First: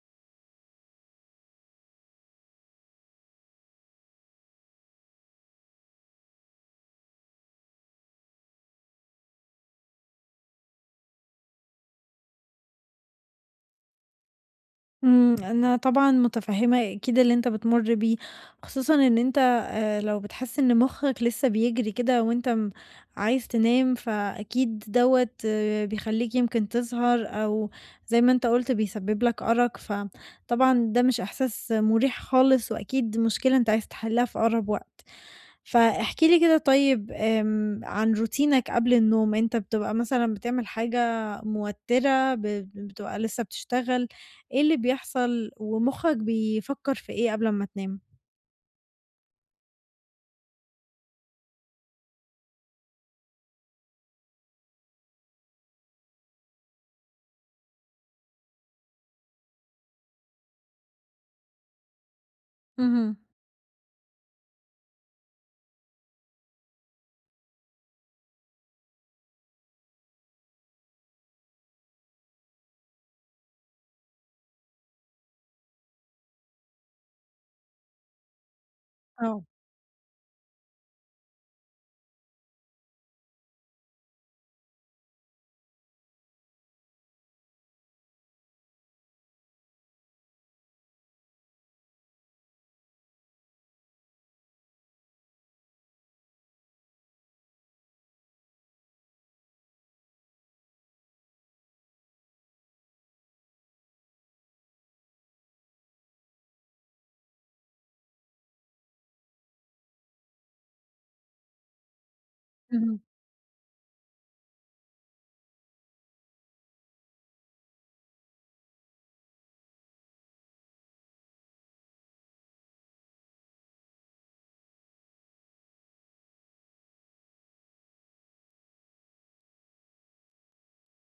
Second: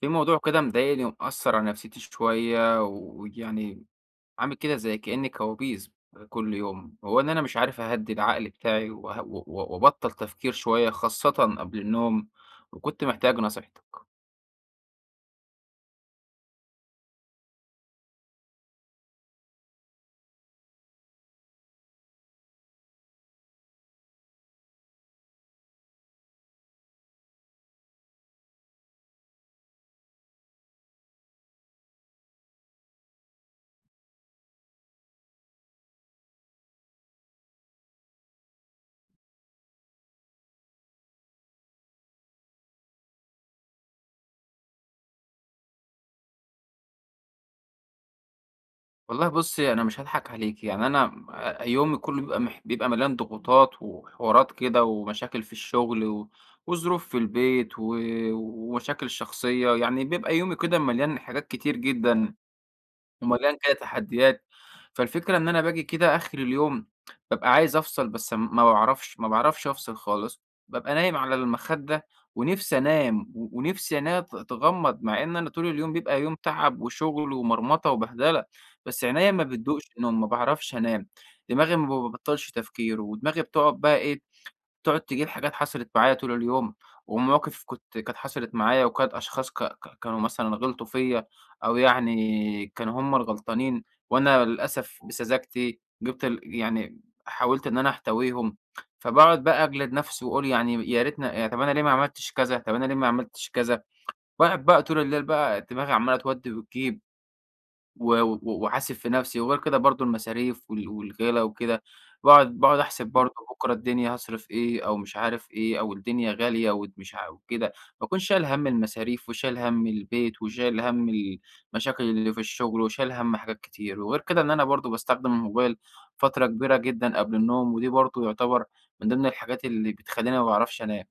في موضوع كده مضايقني ومأثر على نفسيتي شوية ويعني عامل كده زي كأني كوابيس كل يوم، هو إن أنا مش عارف أهدي العقل بتاعي وه- و- و- وأبطل تفكير شوية، خاصة قبل النوم، وكنت محتاج نصيحتك. أنا طبعًا متفهمة أكيد اللي أنت بتمُر بيه، خصوصًا إن أنت لو بتحس إن مخّك لسه بيجري كده وأنت عايز تنام، فأكيد دوّة بيخلّيك يمكن تسهر أو زي ما أنت قُلت بيسبب لك أرق، فطبعًا ده مش إحساس مُريح خالص، وأكيد مشكلة أنت عايز تحلّها في أقرب وقت. فاحكِ لي كده طيب، عن روتينك قبل النوم، أنت بتبقى مثلًا بتعمل حاجة موتِّرة، بتبقى لسه بتشتغل، إيه اللي بيحصل ومُخّك بيفكّر في إيه قبل أمّا تنام؟ والله بصي، أنا مش هضحك عليك، يعني أنا يومي كله بيبقى بيبقى مليان ضغوطات وحوارات كده ومشاكل في الشغل وظروف في البيت ومشاكل شخصية، يعني بيبقى يومي كده مليان حاجات كتير جدا، اهم، ومليان كده تحديات، فالفكرة إن أنا باجي كده آخر اليوم بابقى عايز أفصل، بس ما باعرفش، ما باعرفش أفصل خالص. بابقى نايم على المخدة ونِفسي أنام، و ونِفسي عينيّا تغمض، مع إن أنا طول اليوم بيبقى يوم تعب وشغل ومرمطة وبهدلة، بس عينيّا آه. ما بتدوقش نوم، ما باعرفش أنام. دماغي ما بابطّلش تفكير، ودماغي بتقعد بقى إيه، تقعد تجيب حاجات حصلت معايا طول اليوم، ومواقف كانت حصلت معايا، وكانت أشخاص ك ك كانوا مثلًا غلطوا فيّا، أو يعني كانوا هُم الغلطانين، وأنا للأسف بسذاجتي جِبت ال يعني حاولت إن أنا أحتويهم، فباقعد بقى أجلد نفسي وأقول، يعني يا ريتنا، يعني طب أنا ليه ما عملتش كذا، طب أنا ليه ما عملتش كذا، باقعد بقى طول الليل بقى دماغي عمّالة تودّي وتجيب. و و وأحاسب في نفسي، وغير كده برضه المصاريف والغلا وكده، باقعد اهم. أحسب برضه بكرة الدنيا هاصرف إيه، أو مش عارف إيه، أو الدنيا غالية ومش وكده، ما أكونش شايل هَم المصاريف وشايل هَم البيت وشايل هَم المشاكل اللي في الشغل وشايل هَم حاجات كتير. وغير كده إن أنا برضه باستخدم الموبايل فترة كبيرة جدًا قبل النوم، ودي برضه يعتبر من ضمن الحاجات اللي بتخلّيني ما باعرفش أنام.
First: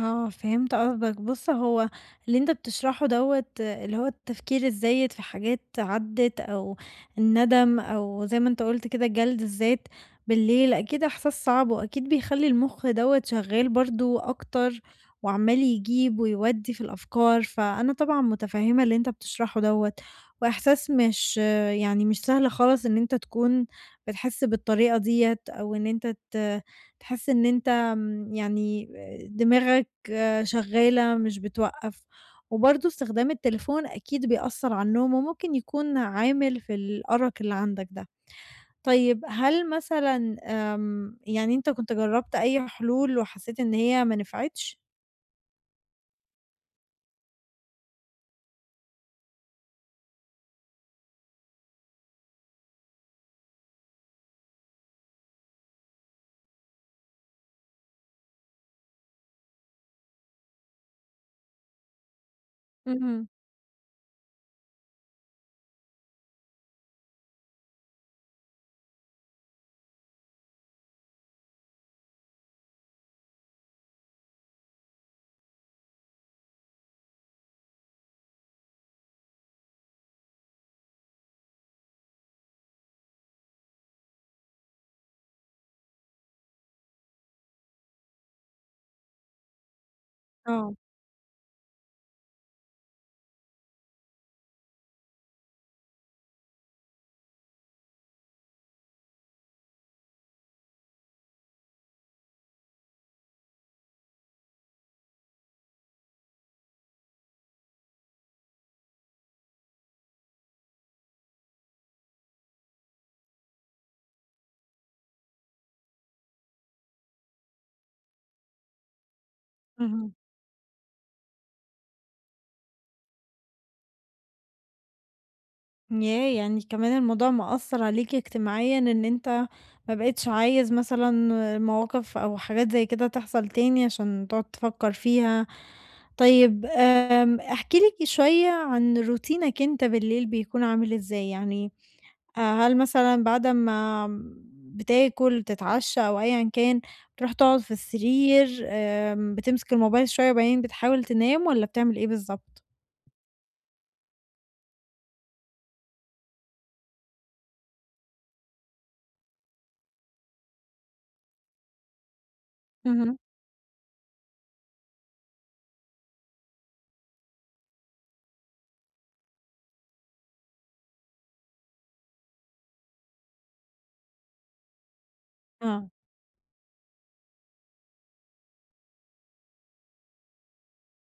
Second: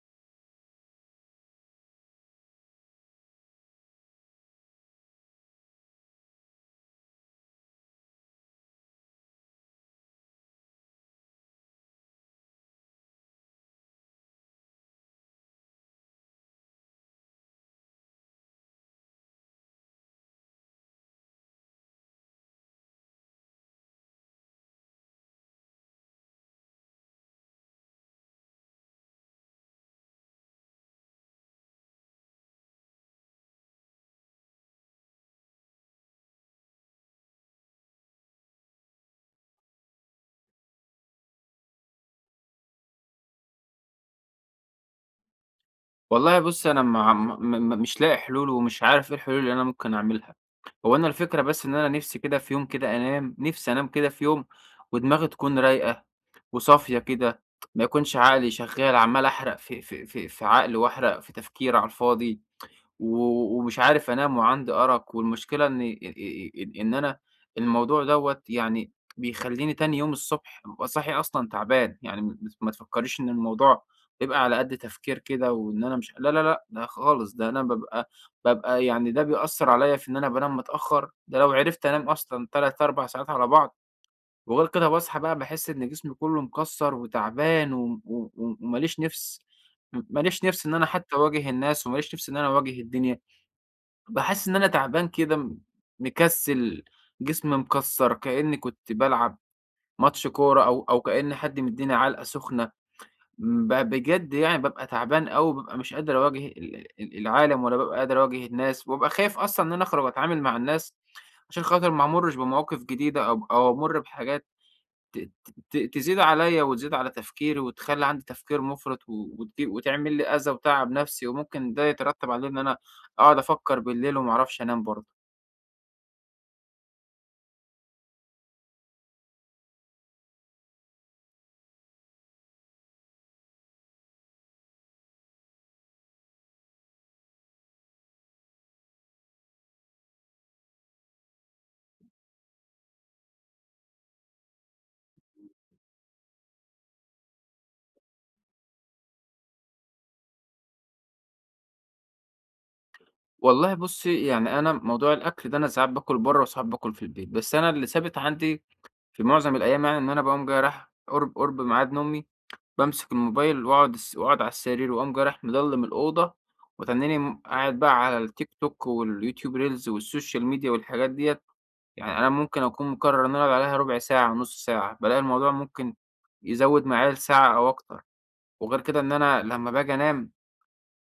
آه، فهمت قصدك. بُص، هو اللي أنت بتشرحه دوّة اللي هو التفكير الزايد في حاجات عدِّت أو الندم أو زي ما أنت قُلت كده جلد الذات بالليل، أكيد إحساس صعب وأكيد بيخلّي المُخ دوّة شغّال برضه أكتر وعمّال يجيب ويودّي في الأفكار، فأنا طبعًا مُتفهِّمة اللي أنت بتشرحه دوّة وإحساس مش يعني مش سهل خالص إن أنت تكون بتحِس بالطريقة ديّة أو إن أنت تحِس إن أنت، يعني دماغك شغالة مش بتوقّف، وبرضه استخدام التليفون أكيد بيأثّر على النوم وممكن يكون عامل في الأرق اللي عندك ده. طيب هل مثلًا، يعني أنت كنت جرّبت أي حلول وحسّيت إن هي ما نفعتش؟ والله بُصّي، أنا ما م م مش لاقي حلول، ومش عارف إيه الحلول اللي أنا ممكن أعملها. هو أنا الفكرة بس إن أنا نِفْسي كده في يوم كده أنام، نِفْسي أنام كده في يوم ودماغي تكون رايقة وصافية كده، ما يكونش عقلي شغال عمّال أحرق في عقل، وأحرق في تفكير على الفاضي. و اهم. ومش عارف أنام وعندي أرق، والمشكلة إن إ إ إن أنا الموضوع دوّة يعني بيخلّيني تاني يوم الصبح بابقى صاحي أصلًا تعبان. يعني ما تفكّريش إن الموضوع بيبقى على قد تفكير كده، وإن أنا مش لا، لا، لأ، ده خالص، ده أنا بابقى يعني ده بيأثّر عليّا في إن أنا بانام متأخّر، ده لو عرفت أنام أصلًا 3، 4 ساعات على بعض. وغير كده باصحى بقى باحس إن جسمي كلّه مكسّر وتعبان، و و وما ليش نِفْس، ما ليش نِفْس إن آه، أنا حتى أواجه الناس، وما ليش نِفْس إن أنا أواجه الدنيا. باحس إن أنا تعبان كده، مكسّل، جسمي مكسّر، كإنّي كنت بالعب ماتش كورة، أو كإن حد مدّيني علقة سخنة. بجد يعني بابقى تعبان أوي، بابقى مش قادر أواجه ال ال العالم، ولا بابقى قادر أواجه الناس، وبابقى خايف أصلًا إن أنا أخرج وأتعامل مع الناس، عشان خاطر ما أمُرّش بمواقف جديدة، أو أمُر بحاجات ت ت ت تزيد عليّا وتزيد على تفكيري، وتخلّي عندي تفكير مُفرط، و وت وتعمل اهم. لي أذى وتعب نَفْسي، وممكن ده يترتّب عليه إن أنا أقعد أفكّر بالليل وما أعرفش أنام برضه. ياه! يعني كمان الموضوع مأثّر عليك اجتماعيًا إن أنت ما بقيتش عايز مثلًا مواقف أو حاجات زي كده تحصل تاني عشان تقعد تفكّر فيها. طيب، احكِ لي شوية عن روتينك أنت بالليل بيكون عامل إزاي؟ يعني هل مثلًا بعد ما بتاكل، بتتعشى أو أيًا كان، بتروح تقعد في السرير، بتمسك الموبايل شوية وبعدين بتحاول تنام والّا بتعمل إيه بالضبط؟ والله بُصّي، يعني أنا موضوع الأكل ده أنا ساعات باكل برّه وساعات باكل في البيت، بس أنا اللي ثابت عندي في معظم الأيام يعني إن أنا باقوم جاي رايح قُرب ميعاد نومي، بامسك اهم، الموبايل وأقعد وأقعد على السرير، وأقوم جاي رايح مضلّم الأوضة، وتنّيني قاعد بقى على التيك توك واليوتيوب ريلز والسوشيال ميديا والحاجات ديّة. يعني أنا ممكن أكون مقرّر إن أنا أقعد عليها ربع ساعة، نُص ساعة، بالاقي الموضوع آه. ممكن يزوّد معايا لساعة أو أكتر. وغير كده إن أنا لمّا باجي أنام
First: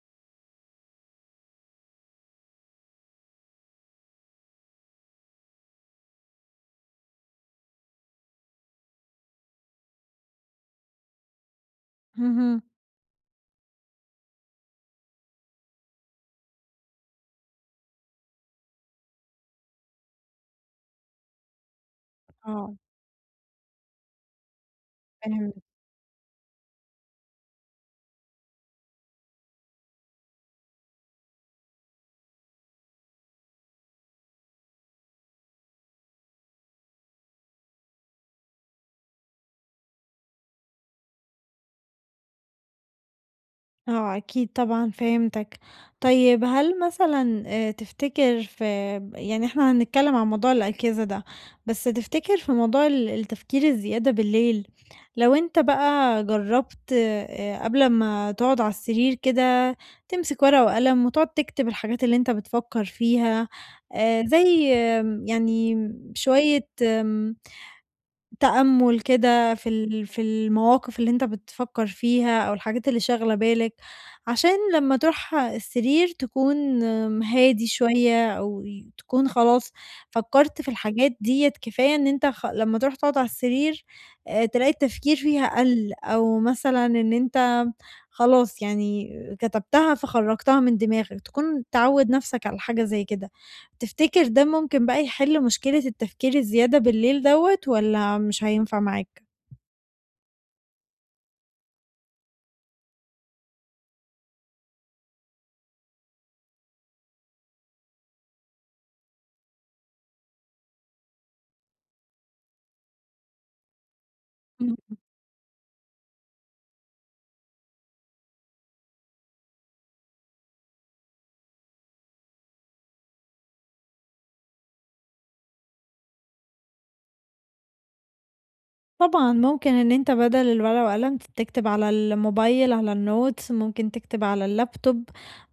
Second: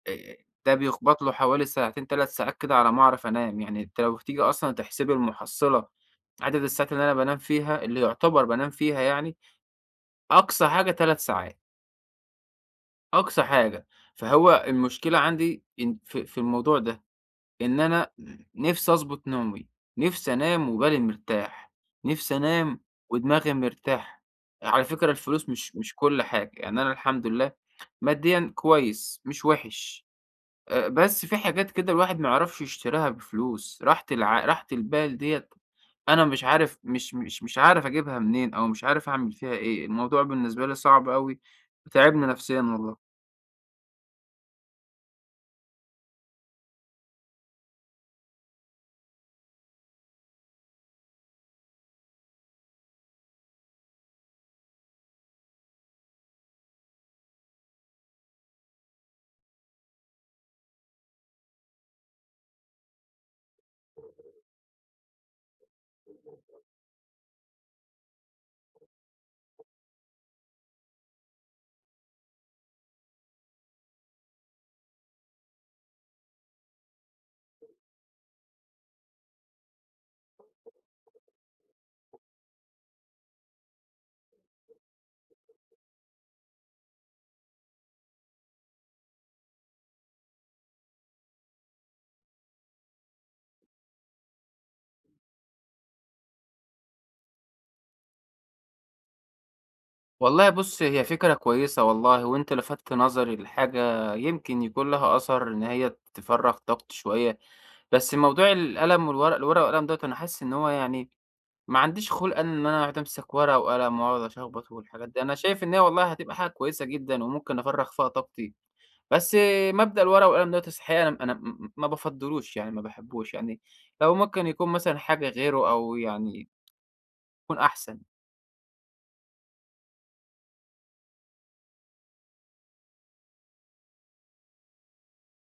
آآ ده بيخبط له حوالي ساعتين، 3 ساعات كده على ما أعرف أنام. يعني أنتِ لو تيجي أصلًا تحسبي المُحصّلة، عدد الساعات اللي أنا بانام فيها، اللي يُعتبر بانام فيها يعني، أقصى حاجة 3 ساعات، اهم، أقصى حاجة. فهو المشكلة عندي إن في الموضوع ده، إن أنا نِفْسي أضبط نومي، نِفْسي أنام وبالي مرتاح، نِفْسي آه، أنام ودماغي مرتاحة. على فكرة الفلوس فاهم. مش كل حاجة، يعني أنا الحمد لله ماديًا كويس، مش وِحِش. بس في حاجات كده الواحد ما يعرفش يشتراها بفلوس، راحة راحة البال ديّة أنا مش عارف، مش عارف أجيبها منين، أو مش عارف أعمل فيها إيه، الموضوع بالنسبة لي صعب أوي وتاعبني نفسيًا والله. آه، أكيد طبعًا فهمتك. طيب هل مثلًا، تفتكر في، يعني إحنا هنتكلم عن موضوع الأجهزة ده، بس تفتكر في موضوع التفكير الزيادة بالليل، لو أنت بقى جرّبت قبل ما تقعد على السرير كده تمسك ورقة وقلم وتقعد تكتب الحاجات اللي أنت بتفكر فيها، زي، يعني شوية تأمُّل كده في في المواقف اللي أنت بتفكّر فيها أو الحاجات اللي شاغلة بالك، عشان لمّا تروح السرير تكون هادي شوية أو تكون خلاص فكّرت في الحاجات ديّة كفاية إن أنت لمّا تروح تقعد على السرير تلاقي التفكير فيها قَل، أو مثلًا إن أنت خلاص يعني كتبتها فخرّجتها من دماغك، تكون تعوّد نَفْسك على حاجة زي كده. تفتكر ده ممكن بقى يحل مشكلة التفكير الزيادة بالليل دوّة والّا مش هينفع معاك؟ والله بُص، هي فكرة كويسة والله، وأنت لفتت نظري لحاجة يمكن يكون لها أثر، إن هي تفرّغ طاقتي شوية. بس موضوع القلم والورق الورق والقلم دوّة، أنا حاسس إن هو يعني ما عنديش خُلْق أنا إن أنا أقعد أمسك ورقة وقلم وأقعد أشخبط والحاجات دي. أنا شايف إن هي والله هتبقى حاجة كويسة جدًا وممكن أفرّغ فيها طاقتي، بس مبدأ الورقة والقلم دوّة الحقيقة أنا ما بافضّلوش، يعني ما باحبّوش. يعني لو ممكن يكون مثلًا حاجة غيره، أو يعني يكون أحسن. طبعًا ممكن إن أنت بدل الورقة وقلم تكتب على الموبايل، على الnotes، ممكن تكتب على اللابتوب،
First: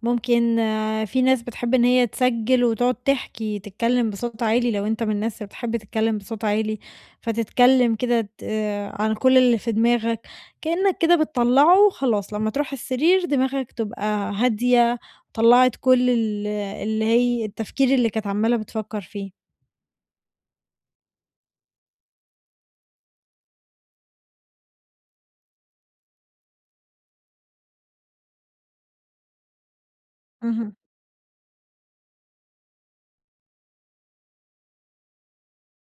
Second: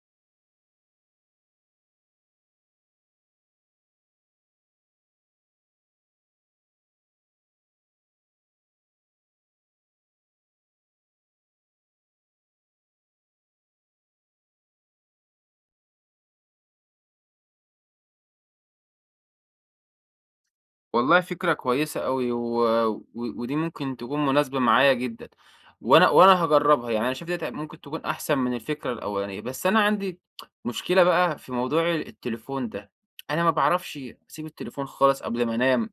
ممكن. آه، في ناس بتحب إن هي تسجّل وتقعد تحكي، تتكلم بصوت عالي لو أنت من الناس اللي بتحب تتكلم بصوت عالي، فتتكلم كده، ت آه، عن كل اللي في دماغك، كأنك كده بتطلّعه وخلاص لمّا تروح السرير دماغك تبقى هادية، طلّعت كل اللي هي التفكير اللي كانت عمّالة بتفكّر فيه. والله فكرة كويسة أوي، و... و... ودي ممكن تكون مناسبة معايا جدا، وأنا هجربها. يعني أنا شايف دي ممكن تكون أحسن من الفكرة الأولانية، بس أنا عندي اهم. مشكلة بقى في موضوع التليفون ده. أنا ما بعرفش أسيب التليفون خالص قبل ما أنام،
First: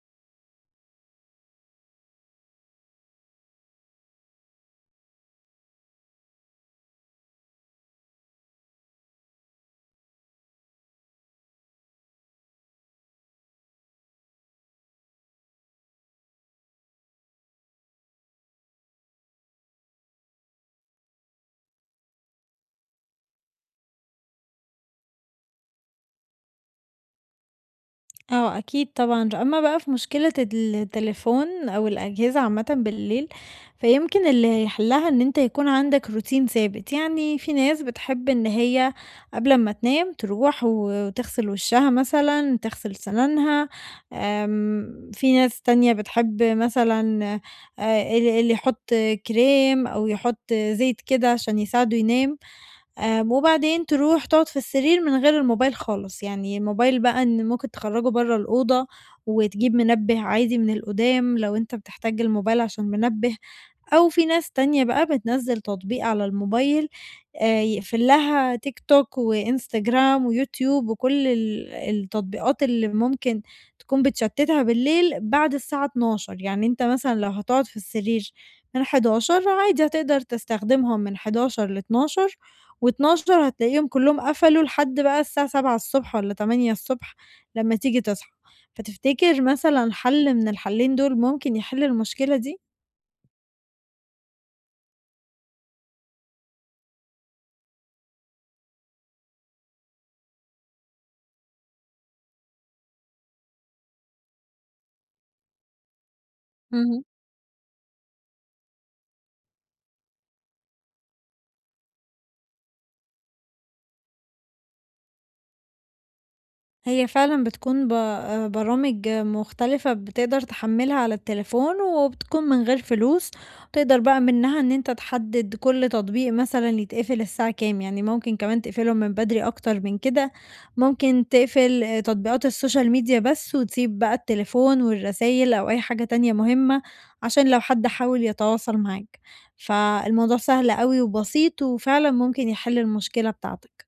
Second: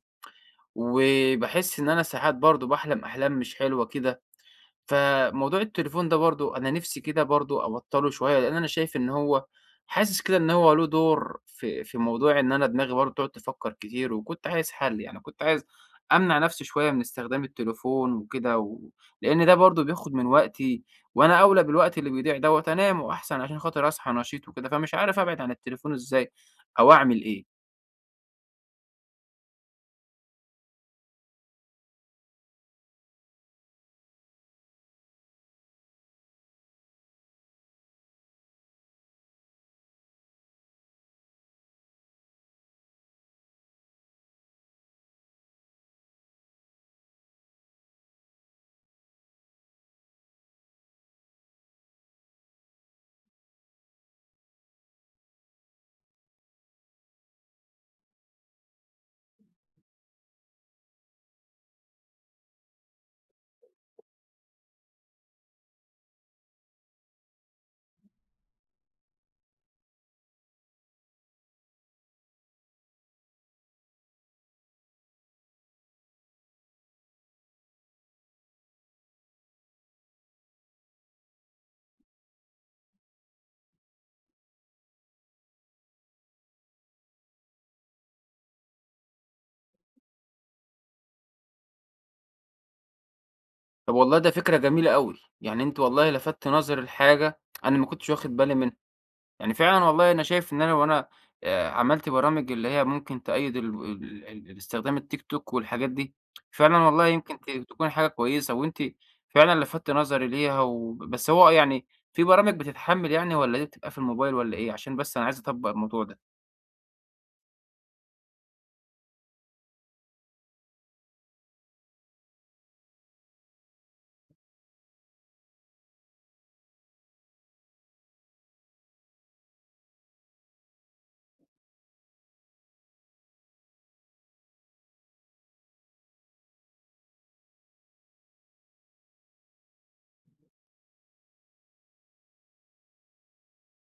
وبحس إن أنا ساعات برضو بحلم أحلام مش حلوة كده. فموضوع التليفون ده برضه أنا نِفْسي كده برضه أبطّله شوية، لإن أنا شايف إن هو، حاسس كده إن هو له دور في موضوع إن أنا دماغي برضه تقعد تفكّر كتير. وكنت عايز حَل، يعني كنت عايز أمنع نَفْسي شوية من استخدام التليفون وكده، و لإن ده برضه بياخُد من وقتي، وأنا أولى بالوقت اللي بيضيع دوّة أنام وأحسن، عشان خاطر أصحى نشيط وكده. فمش عارف أبعد عن التليفون إزاي، أو أعمل إيه؟ آه، أكيد طبعًا. أمّا بقى في مشكلة التليفون أو الأجهزة عامةً بالليل، فيمكن اللي هيحلها إن أنت يكون عندك روتين ثابت، يعني في ناس بتحب إن هي قبل ما تنام تروح وتغسل وشها مثلًا، تغسل سنانها، في ناس تانية بتحب مثلًا، اللي يحط كريم أو يحط زيت كده عشان يساعده ينام. وبعدين تروح تقعد في السرير من غير الموبايل خالص، يعني الموبايل بقى إن ممكن تخرّجه برّه الأوضة وتجيب منبه عادي من القُدام لو أنت بتحتاج الموبايل عشان منبه. أو في ناس تانية بقى بتنزّل تطبيق على الموبايل يقفل لها تيك توك وإنستجرام ويوتيوب وكل التطبيقات اللي ممكن تكون بتشتتها بالليل بعد الساعة 00:00، يعني أنت مثلًا لو هتقعد في السرير من 23:00 عادي هتقدر تستخدمهم من 23:00 ل00:00، و00:00 هتلاقيهم كلّهم قفلوا لحد بقى الساعة 07:00 والّا 08:00 لمّا تيجي تصحى، فتفتكر مثلًا حل من الحلّين دول ممكن يحل المشكلة دي؟ طَب والله ده فكرة جميلة أوي، يعني أنتِ والله لفتتِ نظري لحاجة أنا ما كنتش واخِد بالي منها. يعني فعلًا والله أنا شايف إن أنا لو أنا عملت برامج اللي هي ممكن تأيّد ال ال ال الاستخدام التيك توك والحاجات دي، فعلًا اهم. والله يمكن تكون حاجة كويسة. وأنتِ فعلًا لفتِ نظري ليها، بس هو يعني في برامج بتتحمّل يعني، والّا دي بتبقى في الموبايل والّا إيه؟ عشان بس أنا عايز أطبّق الموضوع ده. هي فعلًا بتكون ب برامج مختلفة بتقدر تحمّلها على التليفون وبتكون من غير فلوس، تقدر بقى منها إن أنت تحدد كل تطبيق مثلًا يتقفل الساعة كام، يعني ممكن كمان تقفلهم من بدري أكتر من كده، ممكن تقفل تطبيقات السوشيال ميديا بس وتسيب بقى التليفون والرسايل أو أي حاجة تانية مهمة، عشان لو حد حاول يتواصل معاك، فالموضوع سهل أوي وبسيط وفعلًا ممكن يحل المشكلة بتاعتك.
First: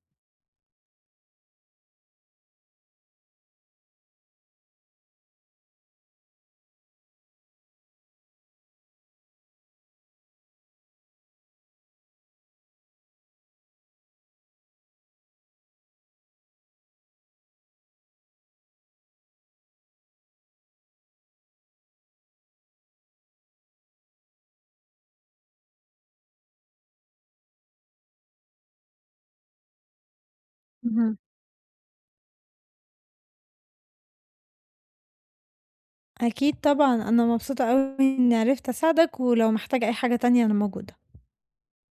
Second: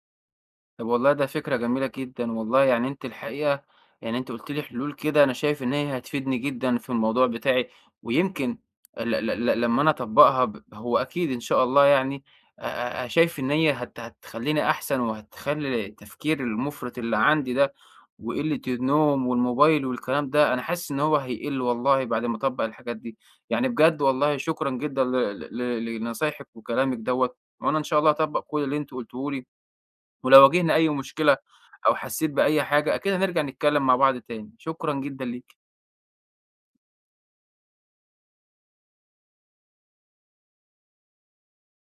طب والله ده فكرة جميلة جدًا والله، يعني أنتِ الحقيقة، يعني أنتِ قُلتِ لي حلول كده أنا شايف إن هي هتفيدني جدًا في الموضوع بتاعي. ويمكن ل ل ل لمّا أنا أطبّقها، هو أكيد إن شاء الله، يعني شايف إن هي هتخلّيني أحسن، وهتخلّي التفكير المُفرط اللي عندي ده، وقِلّة النوم والموبايل والكلام ده، أنا حاسس إن هو هيقِل والله بعد ما أطبّق الحاجات دي. يعني بجد والله شكرًا جدًا ل ل ل لنصايحِك وكلامِك دوّة، وأنا إن شاء الله هاطبّق كل اللي أنتِ قُلتيه لي. ولو واجهنا أي اهم. مشكلة أو حسيت بأي حاجة، أكيد هنرجع نتكلّم مع بعض تاني. شكرًا جدًا ليك. أكيد طبعًا، أنا مبسوطة أوي إني عرفت أساعدك، ولو محتاج أي حاجة تانية أنا موجودة.